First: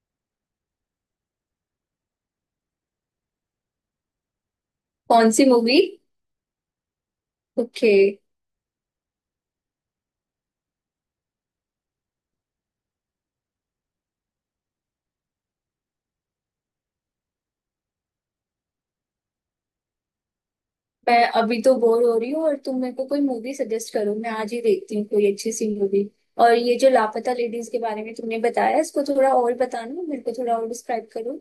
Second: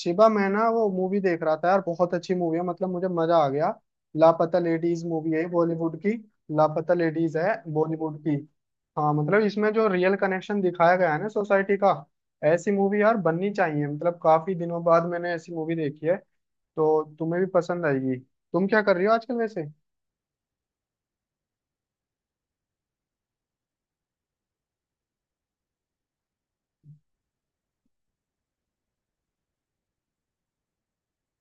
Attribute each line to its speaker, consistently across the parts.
Speaker 1: शिवा, मैं ना वो मूवी देख रहा था यार। बहुत अच्छी मूवी है, मतलब मुझे मजा आ गया। लापता लेडीज मूवी
Speaker 2: कौन
Speaker 1: है
Speaker 2: सी मूवी?
Speaker 1: बॉलीवुड की। लापता लेडीज है
Speaker 2: ओके।
Speaker 1: बॉलीवुड की। हाँ, मतलब इसमें जो रियल कनेक्शन दिखाया गया है ना सोसाइटी का। ऐसी मूवी यार बननी चाहिए, मतलब काफी दिनों बाद मैंने ऐसी मूवी देखी है। तो तुम्हें भी पसंद आएगी। तुम क्या कर रही हो आजकल वैसे?
Speaker 2: मैं अभी तो बोर हो रही हूँ और तुम मेरे को कोई मूवी सजेस्ट करो। मैं आज ही देखती हूँ कोई अच्छी सी मूवी। और ये जो लापता लेडीज के बारे में तुमने बताया, इसको थोड़ा और बताना, मेरे को थोड़ा और डिस्क्राइब करो।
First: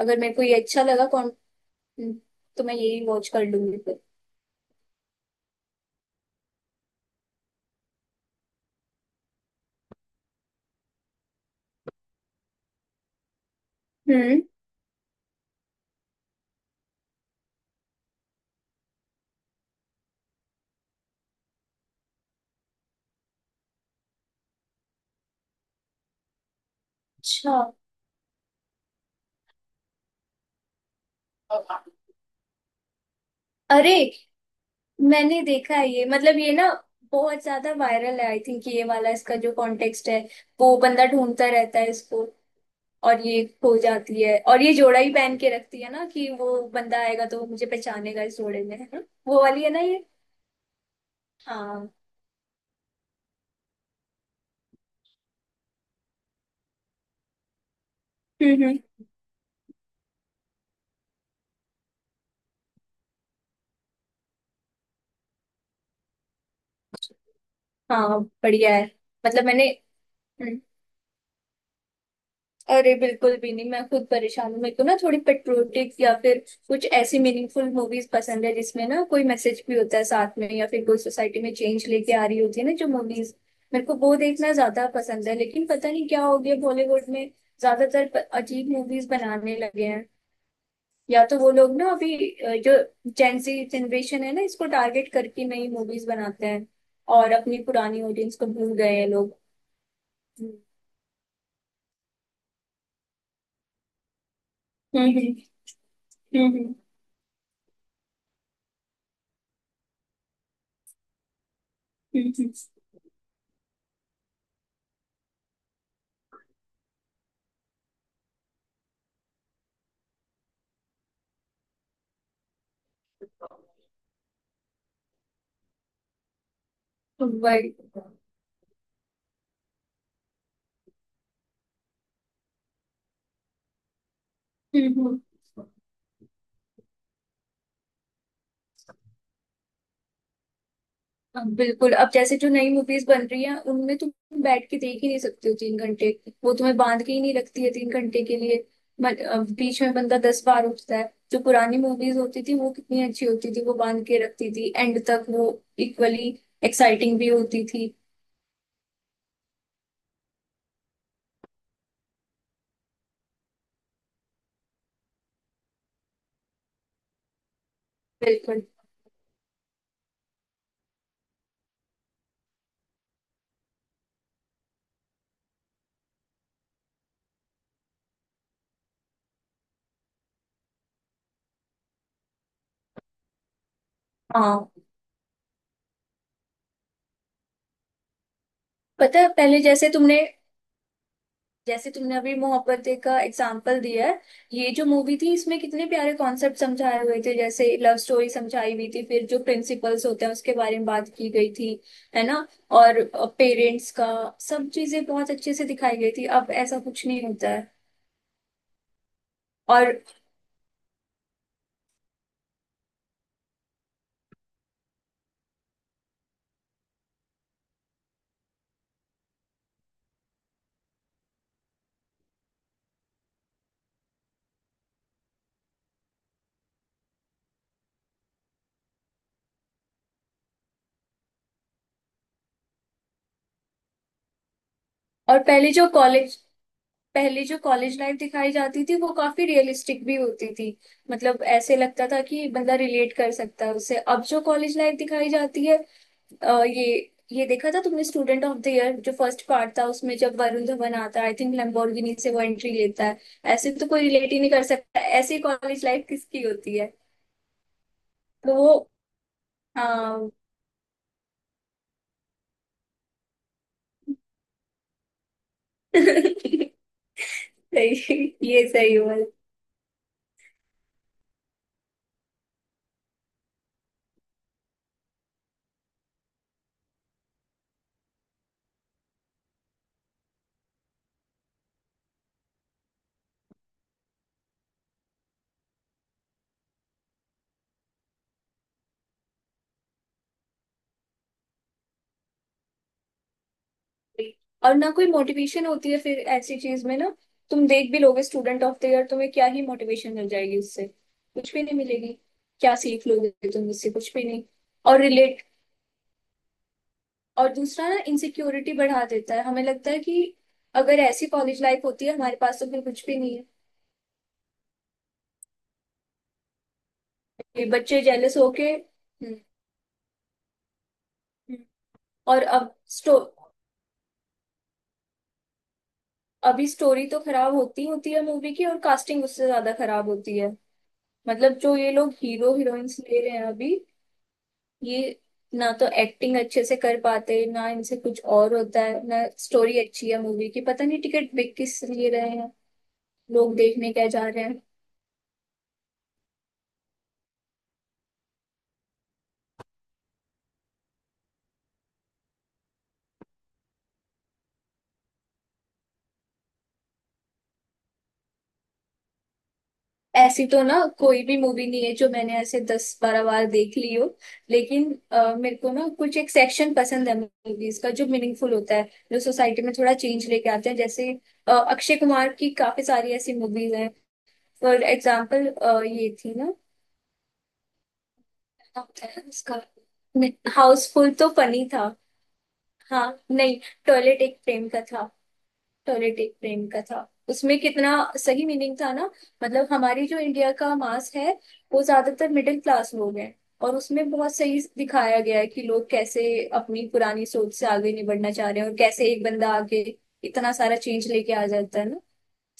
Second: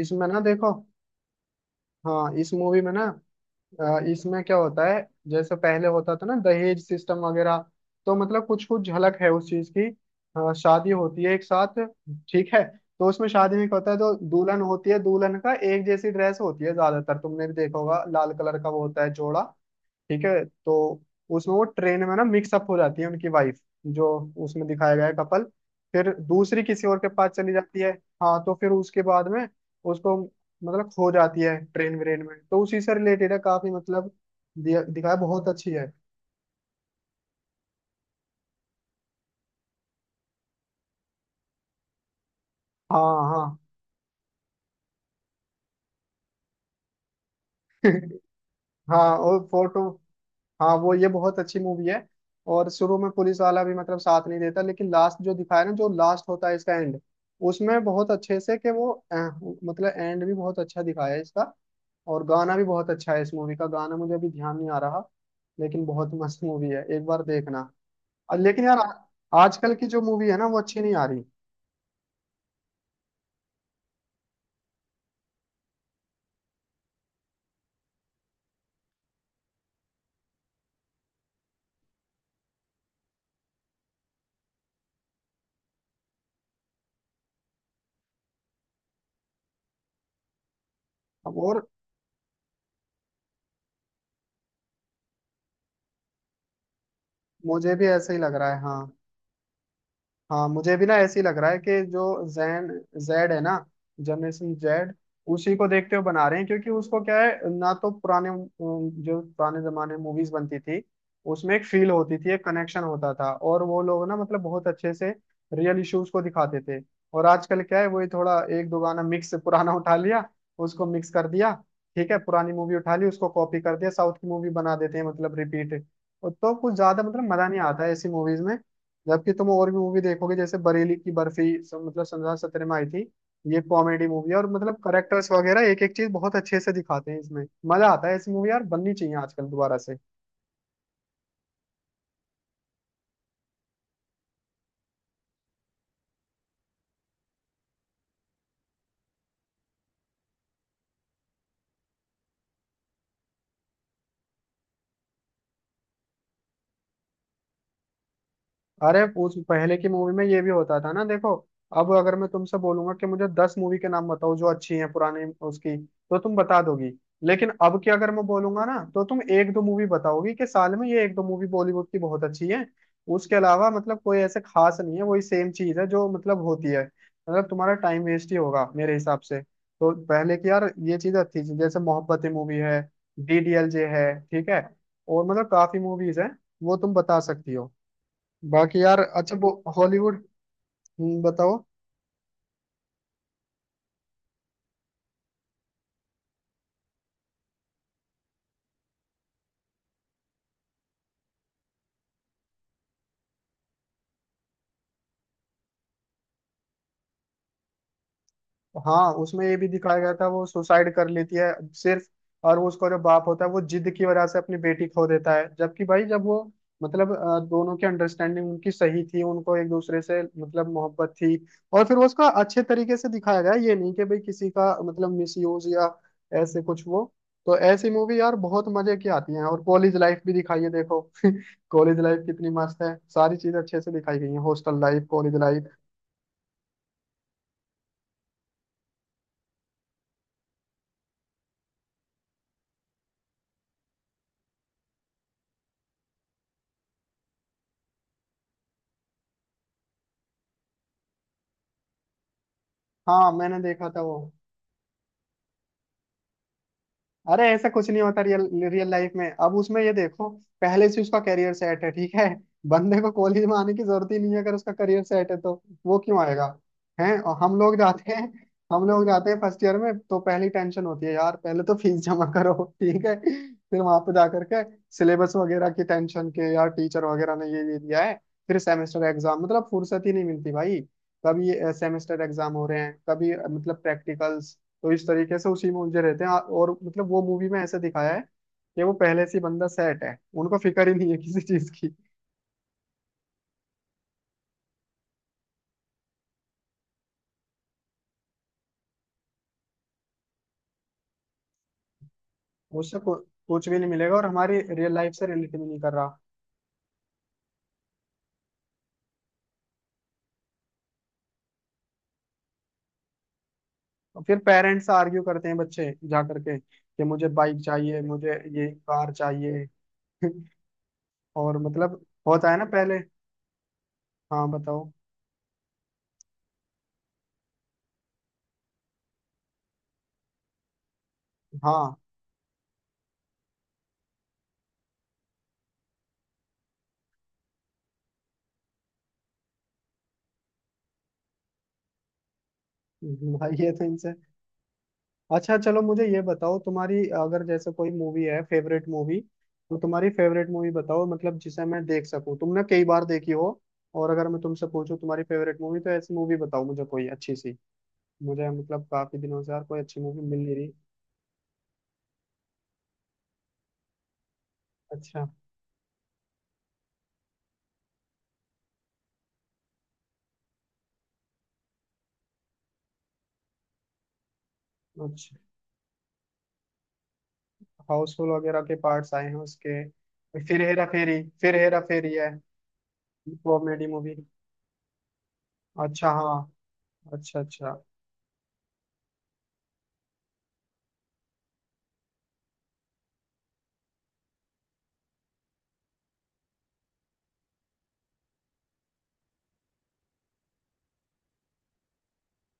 Speaker 2: अगर
Speaker 1: इसमें
Speaker 2: मेरे
Speaker 1: ना
Speaker 2: को ये
Speaker 1: देखो।
Speaker 2: अच्छा लगा कौन,
Speaker 1: हाँ, इस
Speaker 2: तो मैं
Speaker 1: मूवी में ना
Speaker 2: यही वॉच कर लूंगी फिर।
Speaker 1: इसमें क्या होता है, जैसे पहले होता था ना दहेज सिस्टम वगैरह, तो मतलब कुछ कुछ झलक है उस चीज की। शादी होती है एक साथ। ठीक है, तो उसमें शादी में क्या होता है, जो
Speaker 2: हम्म।
Speaker 1: दुल्हन होती है दुल्हन का एक जैसी ड्रेस होती है ज्यादातर, तुमने भी देखा होगा लाल कलर का वो होता है जोड़ा। ठीक है तो उसमें वो ट्रेन में ना मिक्सअप हो जाती है उनकी वाइफ जो उसमें दिखाया गया है कपल। फिर दूसरी किसी और के पास चली
Speaker 2: अच्छा।
Speaker 1: जाती है। हाँ, तो फिर उसके बाद में उसको मतलब खो जाती है ट्रेन व्रेन में, तो उसी से रिलेटेड है काफी
Speaker 2: अरे,
Speaker 1: मतलब। दिखाया,
Speaker 2: मैंने
Speaker 1: बहुत अच्छी
Speaker 2: देखा है
Speaker 1: है।
Speaker 2: ये। मतलब ये ना बहुत ज्यादा वायरल है आई थिंक। ये वाला इसका जो कॉन्टेक्स्ट है, वो बंदा ढूंढता रहता है इसको।
Speaker 1: हाँ
Speaker 2: और ये
Speaker 1: हाँ।
Speaker 2: खो जाती है, और ये जोड़ा ही पहन के रखती है ना, कि वो बंदा आएगा तो वो मुझे पहचानेगा इस जोड़े में, है ना?
Speaker 1: हाँ, और
Speaker 2: वो वाली है ना
Speaker 1: फोटो।
Speaker 2: ये।
Speaker 1: हाँ, वो ये बहुत अच्छी मूवी
Speaker 2: हाँ।
Speaker 1: है। और शुरू में पुलिस वाला भी मतलब साथ नहीं देता, लेकिन लास्ट जो दिखाया ना, जो लास्ट होता है इसका एंड, उसमें बहुत अच्छे से
Speaker 2: हम्म।
Speaker 1: कि
Speaker 2: हम्म।
Speaker 1: वो मतलब एंड भी बहुत अच्छा दिखाया है इसका। और गाना भी बहुत अच्छा है इस मूवी का, गाना मुझे अभी ध्यान नहीं आ रहा, लेकिन बहुत मस्त मूवी है, एक बार देखना।
Speaker 2: हाँ,
Speaker 1: और लेकिन
Speaker 2: बढ़िया
Speaker 1: यार
Speaker 2: है। मतलब मैंने।
Speaker 1: आजकल की जो मूवी है ना वो
Speaker 2: हम्म,
Speaker 1: अच्छी नहीं आ रही।
Speaker 2: अरे बिल्कुल भी नहीं। मैं खुद परेशान हूँ। मेरे को ना थोड़ी पेट्रियोटिक या फिर कुछ ऐसी मीनिंगफुल मूवीज पसंद है, जिसमें ना कोई मैसेज भी होता है साथ में, या फिर कोई सोसाइटी में चेंज लेके आ रही होती है ना। जो मूवीज, मेरे को वो देखना ज्यादा पसंद है। लेकिन पता नहीं क्या हो गया बॉलीवुड में, ज्यादातर अजीब मूवीज बनाने लगे हैं। या
Speaker 1: अब
Speaker 2: तो वो
Speaker 1: और
Speaker 2: लोग ना अभी जो जेंजी जनरेशन है ना, इसको टारगेट करके नई मूवीज बनाते हैं। और अपनी
Speaker 1: मुझे भी
Speaker 2: पुरानी
Speaker 1: ऐसा ही लग
Speaker 2: ऑडियंस को
Speaker 1: रहा है
Speaker 2: भूल
Speaker 1: हाँ।
Speaker 2: गए हैं लोग।
Speaker 1: हाँ,
Speaker 2: हम्म।
Speaker 1: मुझे भी ना ऐसे ही लग रहा है कि जो जैन जेड है ना, जनरेशन जेड,
Speaker 2: हम्म।
Speaker 1: उसी को देखते हुए बना रहे हैं, क्योंकि
Speaker 2: हम्म।
Speaker 1: उसको क्या है ना। तो पुराने जो पुराने जमाने में मूवीज बनती थी उसमें एक फील होती थी,
Speaker 2: हम्म।
Speaker 1: एक कनेक्शन होता था, और वो लोग ना मतलब बहुत अच्छे से रियल इश्यूज को दिखाते थे। और आजकल क्या है, वही थोड़ा एक दो गाना मिक्स पुराना उठा लिया, उसको मिक्स कर दिया। ठीक है, पुरानी मूवी उठा ली, उसको कॉपी कर दिया, साउथ की मूवी बना देते हैं, मतलब रिपीट। तो कुछ ज्यादा मतलब मजा नहीं
Speaker 2: वही।
Speaker 1: आता है ऐसी मूवीज में। जबकि तुम और भी मूवी देखोगे जैसे बरेली की बर्फी, मतलब सन 2017 में आई थी। ये कॉमेडी मूवी है, और मतलब
Speaker 2: हम्म। हम्म।
Speaker 1: करेक्टर्स वगैरह एक एक चीज बहुत अच्छे से दिखाते हैं इसमें। मजा आता है। ऐसी मूवी यार बननी चाहिए आजकल दोबारा से।
Speaker 2: अब बिल्कुल। अब जैसे जो नई मूवीज बन रही हैं, उनमें तुम बैठ के देख ही नहीं सकते हो 3 घंटे। वो तुम्हें बांध के ही नहीं रखती है 3 घंटे के लिए। बीच में बंदा 10 बार उठता है। जो पुरानी मूवीज होती थी वो कितनी अच्छी होती थी, वो बांध के रखती थी एंड तक। वो इक्वली एक्साइटिंग भी होती थी।
Speaker 1: अरे उस पहले की मूवी में ये भी होता था ना, देखो अब अगर मैं तुमसे बोलूंगा कि मुझे दस मूवी के नाम बताओ जो अच्छी हैं पुरानी, उसकी तो तुम बता दोगी। लेकिन अब की अगर मैं
Speaker 2: बिल्कुल।
Speaker 1: बोलूंगा ना, तो तुम एक दो मूवी बताओगी कि साल में ये एक दो मूवी बॉलीवुड की बहुत अच्छी है। उसके अलावा मतलब कोई ऐसे खास नहीं है, वही सेम चीज है जो मतलब होती है। मतलब तुम्हारा टाइम वेस्ट ही होगा मेरे हिसाब से। तो पहले की यार ये चीज अच्छी थी, जैसे मोहब्बतें मूवी है, डीडीएलजे है। ठीक है,
Speaker 2: हाँ।
Speaker 1: और मतलब काफी मूवीज हैं, वो तुम बता सकती हो। बाकी यार,
Speaker 2: पता है
Speaker 1: अच्छा वो
Speaker 2: पहले जैसे तुमने
Speaker 1: हॉलीवुड। बताओ।
Speaker 2: जैसे तुमने अभी मोहब्बतें का एग्जाम्पल दिया है। ये जो मूवी थी, इसमें कितने प्यारे कॉन्सेप्ट समझाए हुए थे। जैसे लव स्टोरी समझाई हुई थी, फिर जो प्रिंसिपल्स होते हैं उसके बारे में बात की गई थी, है ना। और पेरेंट्स का, सब चीजें बहुत अच्छे से दिखाई गई थी। अब ऐसा कुछ नहीं होता है।
Speaker 1: हाँ, उसमें ये भी
Speaker 2: और
Speaker 1: दिखाया गया था वो सुसाइड कर लेती है सिर्फ, और वो उसका जो बाप होता है वो जिद की वजह से अपनी बेटी खो देता है, जबकि भाई जब वो मतलब दोनों की अंडरस्टैंडिंग उनकी सही थी, उनको एक दूसरे से मतलब मोहब्बत थी। और फिर वो उसका अच्छे तरीके से दिखाया गया, ये नहीं कि भाई किसी का मतलब मिसयूज या ऐसे कुछ वो। तो ऐसी मूवी यार बहुत मजे की आती हैं, और कॉलेज लाइफ भी दिखाई है देखो। कॉलेज लाइफ कितनी मस्त है, सारी चीज अच्छे से दिखाई गई है, हॉस्टल लाइफ, कॉलेज
Speaker 2: और
Speaker 1: लाइफ।
Speaker 2: पहले जो कॉलेज लाइफ दिखाई जाती थी वो काफी रियलिस्टिक भी होती थी। मतलब ऐसे लगता था कि बंदा रिलेट कर सकता है उससे। अब जो कॉलेज लाइफ दिखाई जाती है, अ, ये ये देखा था तुमने स्टूडेंट ऑफ द ईयर? जो फर्स्ट पार्ट था, उसमें जब वरुण धवन आता है, आई थिंक लैम्बोर्गिनी से वो एंट्री लेता है।
Speaker 1: हाँ, मैंने
Speaker 2: ऐसे तो
Speaker 1: देखा था
Speaker 2: कोई
Speaker 1: वो।
Speaker 2: रिलेट ही नहीं कर सकता, ऐसी कॉलेज लाइफ किसकी होती है?
Speaker 1: अरे ऐसा कुछ नहीं होता रियल,
Speaker 2: तो वो।
Speaker 1: रियल लाइफ में। अब उसमें ये देखो,
Speaker 2: हाँ,
Speaker 1: पहले से उसका करियर सेट है। ठीक है, बंदे को कॉलेज में आने की जरूरत ही नहीं है, अगर उसका करियर सेट है तो वो क्यों आएगा?
Speaker 2: सही।
Speaker 1: हैं, और हम लोग जाते हैं,
Speaker 2: ये
Speaker 1: हम
Speaker 2: सही
Speaker 1: लोग
Speaker 2: हुआ।
Speaker 1: जाते हैं फर्स्ट ईयर में, तो पहली टेंशन होती है यार पहले तो फीस जमा करो। ठीक है, फिर वहां पे जाकर के सिलेबस वगैरह की टेंशन के यार टीचर वगैरह ने ये दिया है। फिर सेमेस्टर एग्जाम, मतलब फुर्सत ही नहीं मिलती भाई। कभी सेमेस्टर एग्जाम हो रहे हैं, कभी मतलब प्रैक्टिकल्स। तो इस तरीके से उसी में उलझे रहते हैं। और मतलब वो मूवी में ऐसे दिखाया है कि वो पहले से ही बंदा सेट है, उनको फिक्र ही नहीं है किसी चीज की।
Speaker 2: और ना कोई मोटिवेशन होती है फिर ऐसी चीज में ना। तुम देख भी लोगे स्टूडेंट ऑफ द ईयर, तुम्हें क्या ही मोटिवेशन मिल जाएगी उससे? कुछ भी नहीं मिलेगी। क्या
Speaker 1: उससे
Speaker 2: सीख लोगे
Speaker 1: कुछ
Speaker 2: तुम
Speaker 1: भी नहीं
Speaker 2: उससे? कुछ
Speaker 1: मिलेगा,
Speaker 2: भी
Speaker 1: और
Speaker 2: नहीं।
Speaker 1: हमारी रियल
Speaker 2: और
Speaker 1: लाइफ से
Speaker 2: रिलेट।
Speaker 1: रिलेट भी नहीं कर रहा।
Speaker 2: और दूसरा ना, इनसिक्योरिटी बढ़ा देता है, हमें लगता है कि अगर ऐसी कॉलेज लाइफ होती है हमारे पास तो फिर कुछ भी नहीं है।
Speaker 1: और फिर पेरेंट्स से आर्ग्यू करते हैं बच्चे जा करके कि मुझे बाइक
Speaker 2: ये
Speaker 1: चाहिए,
Speaker 2: बच्चे
Speaker 1: मुझे
Speaker 2: जेलस होके।
Speaker 1: ये कार
Speaker 2: हम्म।
Speaker 1: चाहिए। और
Speaker 2: हम्म।
Speaker 1: मतलब
Speaker 2: और
Speaker 1: होता है ना
Speaker 2: अब
Speaker 1: पहले।
Speaker 2: स्टो
Speaker 1: हाँ, बताओ।
Speaker 2: अभी स्टोरी तो खराब होती होती है मूवी की, और कास्टिंग उससे ज्यादा खराब होती है। मतलब जो ये
Speaker 1: हाँ।
Speaker 2: लोग हीरो हीरोइंस ले रहे हैं अभी, ये ना तो एक्टिंग अच्छे से कर पाते, ना इनसे कुछ और होता है, ना स्टोरी अच्छी है मूवी की। पता नहीं टिकट बिक किस लिए रहे हैं,
Speaker 1: भाई,
Speaker 2: लोग
Speaker 1: ये तो
Speaker 2: देखने क्या
Speaker 1: इनसे।
Speaker 2: जा रहे हैं।
Speaker 1: अच्छा चलो, मुझे ये बताओ तुम्हारी अगर जैसे कोई मूवी है फेवरेट मूवी, तो तुम्हारी फेवरेट मूवी बताओ मतलब, जिसे मैं देख सकूं, तुमने कई बार देखी हो। और अगर मैं तुमसे पूछूं तुम्हारी फेवरेट मूवी, तो ऐसी मूवी बताओ मुझे कोई अच्छी सी। मुझे मतलब काफी दिनों से यार कोई अच्छी मूवी मिल
Speaker 2: ऐसी
Speaker 1: नहीं
Speaker 2: तो
Speaker 1: रही।
Speaker 2: ना कोई भी मूवी नहीं है जो मैंने ऐसे 10-12 बार देख ली हो। लेकिन
Speaker 1: अच्छा।
Speaker 2: मेरे को ना कुछ एक सेक्शन पसंद है मूवीज का, जो मीनिंगफुल होता है, जो सोसाइटी में थोड़ा चेंज लेके आते हैं। जैसे अक्षय कुमार की काफी सारी ऐसी मूवीज हैं। फॉर
Speaker 1: अच्छा,
Speaker 2: एग्जाम्पल, ये थी ना।
Speaker 1: हाउसफुल वगैरह के
Speaker 2: क्या होता
Speaker 1: पार्ट्स
Speaker 2: है
Speaker 1: आए हैं
Speaker 2: उसका?
Speaker 1: उसके, फिर हेरा
Speaker 2: हाउसफुल
Speaker 1: फेरी,
Speaker 2: तो
Speaker 1: फिर
Speaker 2: फनी
Speaker 1: हेरा
Speaker 2: था।
Speaker 1: फेरी है,
Speaker 2: हाँ, नहीं।
Speaker 1: Comedy movie.
Speaker 2: Toilet Ek Prem का था।
Speaker 1: अच्छा
Speaker 2: टॉयलेटिक
Speaker 1: हाँ।
Speaker 2: प्रेम का था,
Speaker 1: अच्छा
Speaker 2: उसमें
Speaker 1: अच्छा।
Speaker 2: कितना सही मीनिंग था ना। मतलब हमारी जो इंडिया का मास है, वो ज्यादातर मिडिल क्लास लोग हैं। और उसमें बहुत सही दिखाया गया है कि लोग कैसे अपनी पुरानी सोच से आगे नहीं बढ़ना चाह रहे हैं, और कैसे एक बंदा आगे इतना सारा चेंज लेके आ जाता है ना।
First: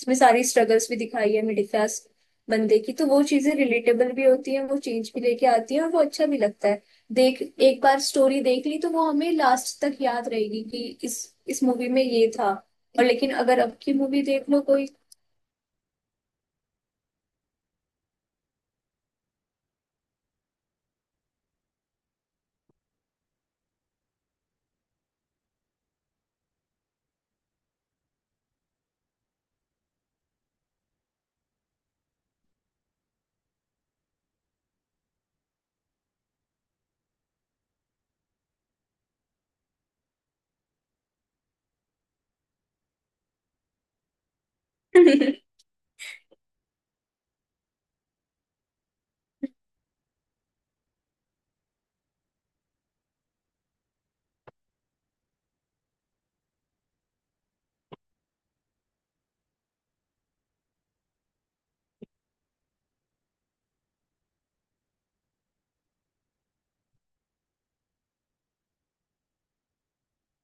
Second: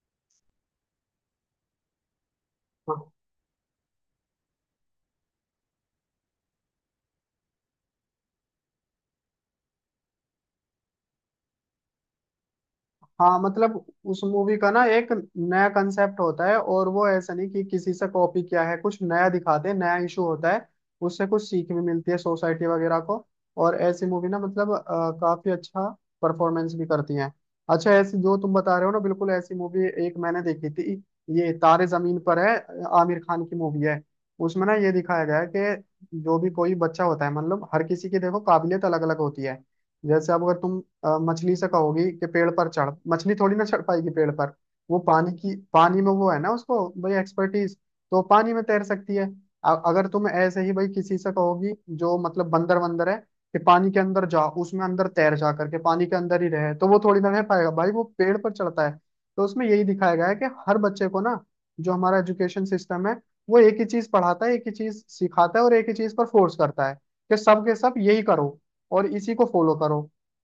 Speaker 2: इसमें सारी स्ट्रगल्स भी दिखाई है मिडिल क्लास बंदे की, तो
Speaker 1: हाँ।
Speaker 2: वो चीजें रिलेटेबल भी होती हैं, वो चेंज भी लेके आती है और वो अच्छा भी लगता है। देख, एक बार स्टोरी देख ली तो वो हमें लास्ट तक याद रहेगी कि इस मूवी में ये था। और लेकिन
Speaker 1: हाँ,
Speaker 2: अगर अब
Speaker 1: मतलब
Speaker 2: की
Speaker 1: उस
Speaker 2: मूवी देख
Speaker 1: मूवी
Speaker 2: लो
Speaker 1: का ना
Speaker 2: कोई।
Speaker 1: एक नया कंसेप्ट होता है, और वो ऐसा नहीं कि किसी से कॉपी किया है, कुछ नया दिखाते हैं, नया इशू होता है, उससे कुछ सीख भी मिलती है सोसाइटी वगैरह को। और ऐसी मूवी ना मतलब काफी अच्छा परफॉर्मेंस भी करती हैं। अच्छा, ऐसी जो तुम बता रहे हो ना, बिल्कुल ऐसी मूवी एक मैंने देखी थी, ये तारे जमीन पर है, आमिर खान की मूवी है। उसमें ना ये दिखाया गया है कि जो भी कोई बच्चा होता है, मतलब हर किसी की देखो काबिलियत अलग अलग होती है। जैसे अब अगर तुम मछली से कहोगी कि पेड़ पर चढ़, मछली थोड़ी ना चढ़ पाएगी पेड़ पर। वो पानी की, पानी में वो है ना, उसको भाई एक्सपर्टीज, तो पानी में तैर सकती है। अगर तुम ऐसे ही भाई किसी से कहोगी जो मतलब बंदर वंदर है कि पानी के अंदर जा, उसमें अंदर तैर जा करके पानी के अंदर ही रहे, तो वो थोड़ी ना रह पाएगा भाई, वो पेड़ पर चढ़ता है। तो उसमें यही दिखाया गया है कि हर बच्चे को ना, जो हमारा एजुकेशन सिस्टम है वो एक ही चीज पढ़ाता है, एक ही चीज सिखाता है, और एक ही चीज पर फोर्स करता है कि सब के सब यही करो और इसी को फॉलो करो।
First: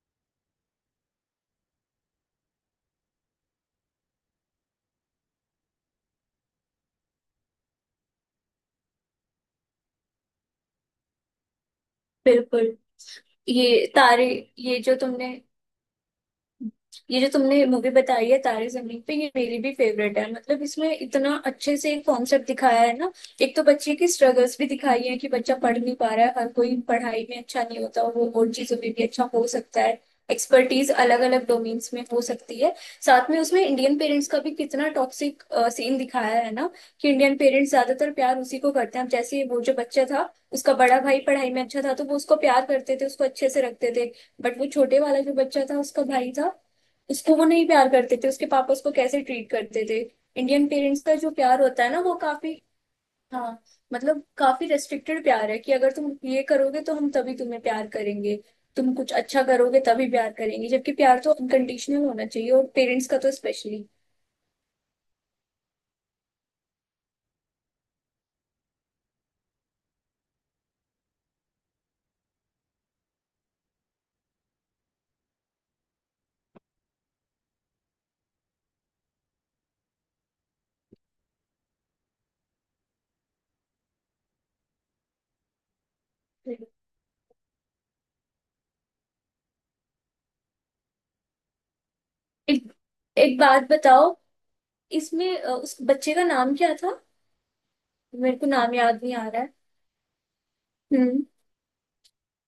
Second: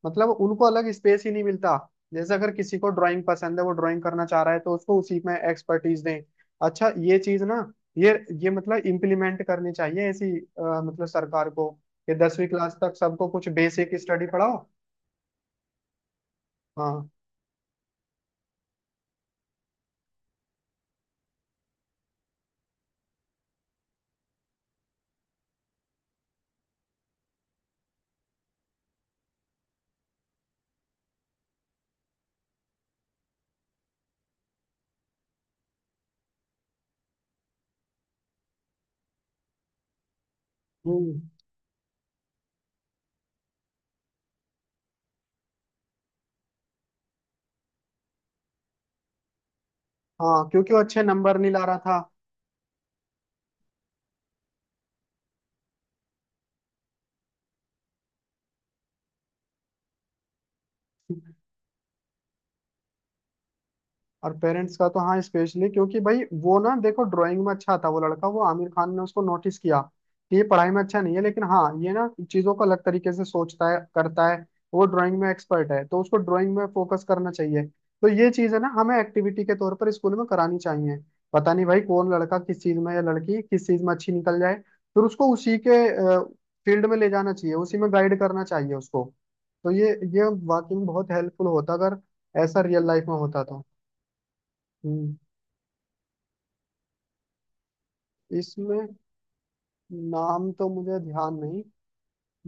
Speaker 1: मतलब उनको अलग स्पेस ही नहीं मिलता। जैसे अगर किसी को ड्राइंग पसंद है, वो ड्राइंग करना चाह रहा है, तो उसको उसी में एक्सपर्टीज दें। अच्छा ये चीज ना ये ये मतलब इम्प्लीमेंट करनी चाहिए ऐसी मतलब सरकार को, कि दसवीं क्लास
Speaker 2: बिल्कुल।
Speaker 1: तक सबको कुछ
Speaker 2: ये
Speaker 1: बेसिक स्टडी
Speaker 2: तारे
Speaker 1: पढ़ाओ।
Speaker 2: ये जो तुमने
Speaker 1: हाँ।
Speaker 2: ये जो तुमने मूवी बताई है तारे जमीन पे, ये मेरी भी फेवरेट है। मतलब इसमें इतना अच्छे से एक कॉन्सेप्ट दिखाया है ना। एक तो बच्चे की स्ट्रगल्स भी दिखाई है कि बच्चा पढ़ नहीं पा रहा है। हर कोई पढ़ाई में अच्छा नहीं होता, वो और चीजों में भी अच्छा हो सकता है। एक्सपर्टीज अलग अलग डोमेन्स में हो सकती है। साथ में उसमें इंडियन पेरेंट्स का भी कितना टॉक्सिक सीन दिखाया है ना, कि इंडियन पेरेंट्स ज्यादातर प्यार उसी को करते हैं। अब जैसे वो जो बच्चा था, उसका बड़ा
Speaker 1: हम्म।
Speaker 2: भाई पढ़ाई में अच्छा था तो वो उसको प्यार करते थे, उसको अच्छे से रखते थे। बट वो छोटे वाला जो बच्चा था, उसका भाई था, उसको वो नहीं प्यार करते थे। उसके पापा उसको कैसे ट्रीट करते थे।
Speaker 1: हाँ,
Speaker 2: इंडियन
Speaker 1: क्योंकि वो अच्छे
Speaker 2: पेरेंट्स का जो
Speaker 1: नंबर नहीं
Speaker 2: प्यार
Speaker 1: ला रहा
Speaker 2: होता है
Speaker 1: था।
Speaker 2: ना, वो काफी। हाँ, मतलब काफी रेस्ट्रिक्टेड प्यार है, कि अगर तुम ये करोगे तो हम तभी तुम्हें प्यार करेंगे। तुम कुछ अच्छा करोगे तभी प्यार करेंगे। जबकि प्यार तो अनकंडीशनल होना चाहिए, और पेरेंट्स का तो स्पेशली।
Speaker 1: और पेरेंट्स का तो हाँ स्पेशली, क्योंकि भाई वो ना देखो ड्राइंग में अच्छा था वो लड़का, वो आमिर खान ने उसको नोटिस किया कि ये पढ़ाई में अच्छा नहीं है, लेकिन हाँ ये ना चीजों को अलग तरीके से सोचता है, करता है, वो ड्राइंग में एक्सपर्ट है, तो उसको ड्राइंग में फोकस करना चाहिए। तो ये चीज है ना, हमें एक्टिविटी के तौर पर स्कूल में करानी चाहिए। पता नहीं भाई कौन लड़का किस चीज में या लड़की किस चीज में अच्छी निकल जाए, फिर उसको उसी के फील्ड में ले जाना चाहिए, उसी में गाइड करना चाहिए उसको। तो ये वाकई में बहुत हेल्पफुल होता अगर ऐसा
Speaker 2: एक
Speaker 1: रियल लाइफ में
Speaker 2: एक
Speaker 1: होता तो।
Speaker 2: बात बताओ,
Speaker 1: हम्म,
Speaker 2: इसमें उस बच्चे का नाम क्या था? मेरे को नाम
Speaker 1: इसमें
Speaker 2: याद नहीं आ रहा है।
Speaker 1: नाम तो मुझे
Speaker 2: हम्म।
Speaker 1: ध्यान नहीं,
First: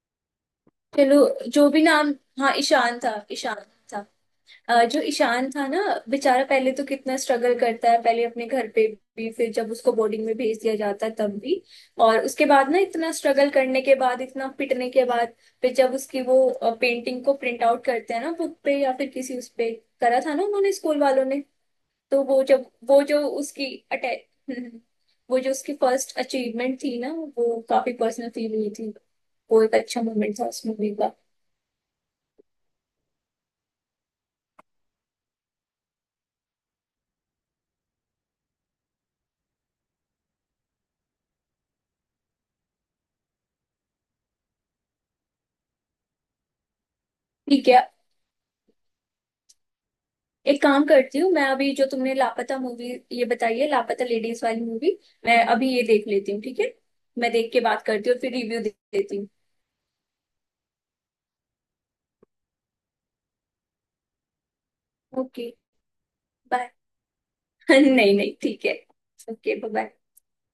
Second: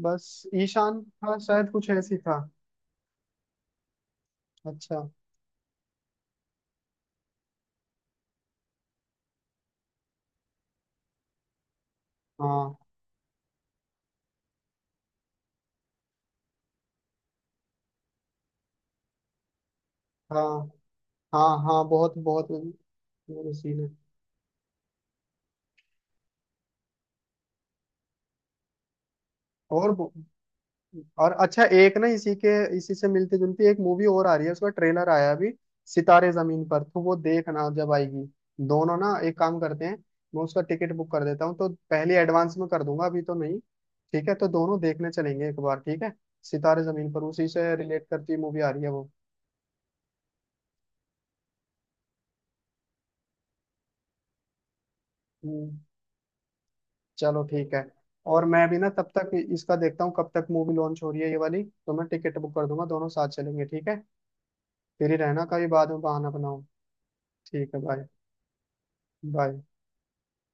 Speaker 1: बस ईशान
Speaker 2: चलो,
Speaker 1: था
Speaker 2: जो
Speaker 1: शायद,
Speaker 2: भी
Speaker 1: कुछ
Speaker 2: नाम।
Speaker 1: ऐसी था।
Speaker 2: हाँ, ईशान था। ईशान था। जो
Speaker 1: अच्छा।
Speaker 2: ईशान था ना, बेचारा पहले तो कितना स्ट्रगल करता है, पहले अपने घर पे भी, फिर जब उसको बोर्डिंग में भेज दिया जाता है तब भी। और उसके बाद
Speaker 1: हाँ
Speaker 2: ना, इतना स्ट्रगल करने के बाद, इतना पिटने के बाद, फिर जब उसकी वो पेंटिंग को प्रिंट आउट करते हैं ना, बुक पे या फिर किसी उस पे, करा था ना
Speaker 1: हाँ।
Speaker 2: उन्होंने, स्कूल वालों ने।
Speaker 1: हाँ हाँ बहुत
Speaker 2: तो वो,
Speaker 1: बहुत
Speaker 2: जब वो जो
Speaker 1: वो
Speaker 2: उसकी
Speaker 1: सीन है।
Speaker 2: अटैच वो जो उसकी फर्स्ट अचीवमेंट थी ना, वो काफी पर्सनल फील हुई थी। वो एक
Speaker 1: और
Speaker 2: अच्छा मोमेंट था उस मूवी का।
Speaker 1: और अच्छा, एक ना इसी के, इसी से मिलती जुलती एक मूवी और आ रही है, उसका ट्रेलर आया अभी, सितारे जमीन पर, तो वो देखना जब आएगी। दोनों ना एक काम करते हैं, मैं उसका टिकट बुक कर देता हूँ, तो पहले एडवांस में कर दूंगा, अभी तो नहीं। ठीक है तो दोनों देखने चलेंगे एक बार, ठीक है। सितारे जमीन पर, उसी
Speaker 2: ठीक
Speaker 1: से
Speaker 2: है,
Speaker 1: रिलेट करती मूवी आ रही है वो।
Speaker 2: एक काम करती हूँ, मैं अभी जो तुमने लापता मूवी ये बताई है, लापता लेडीज वाली मूवी, मैं अभी
Speaker 1: हम्म,
Speaker 2: ये देख लेती हूँ, ठीक है। मैं
Speaker 1: चलो
Speaker 2: देख के
Speaker 1: ठीक
Speaker 2: बात
Speaker 1: है।
Speaker 2: करती हूँ और फिर
Speaker 1: और
Speaker 2: रिव्यू
Speaker 1: मैं
Speaker 2: दे
Speaker 1: भी ना तब
Speaker 2: देती हूँ।
Speaker 1: तक इसका देखता हूँ, कब तक मूवी लॉन्च हो रही है ये वाली, तो मैं टिकट बुक कर दूंगा, दोनों साथ चलेंगे, ठीक है। फिर ही रहना,
Speaker 2: ओके,
Speaker 1: कभी बाद में बहाना बनाओ।
Speaker 2: बाय।
Speaker 1: ठीक है बाय।
Speaker 2: नहीं, नहीं, ठीक है। Okay,
Speaker 1: bye.
Speaker 2: बाय।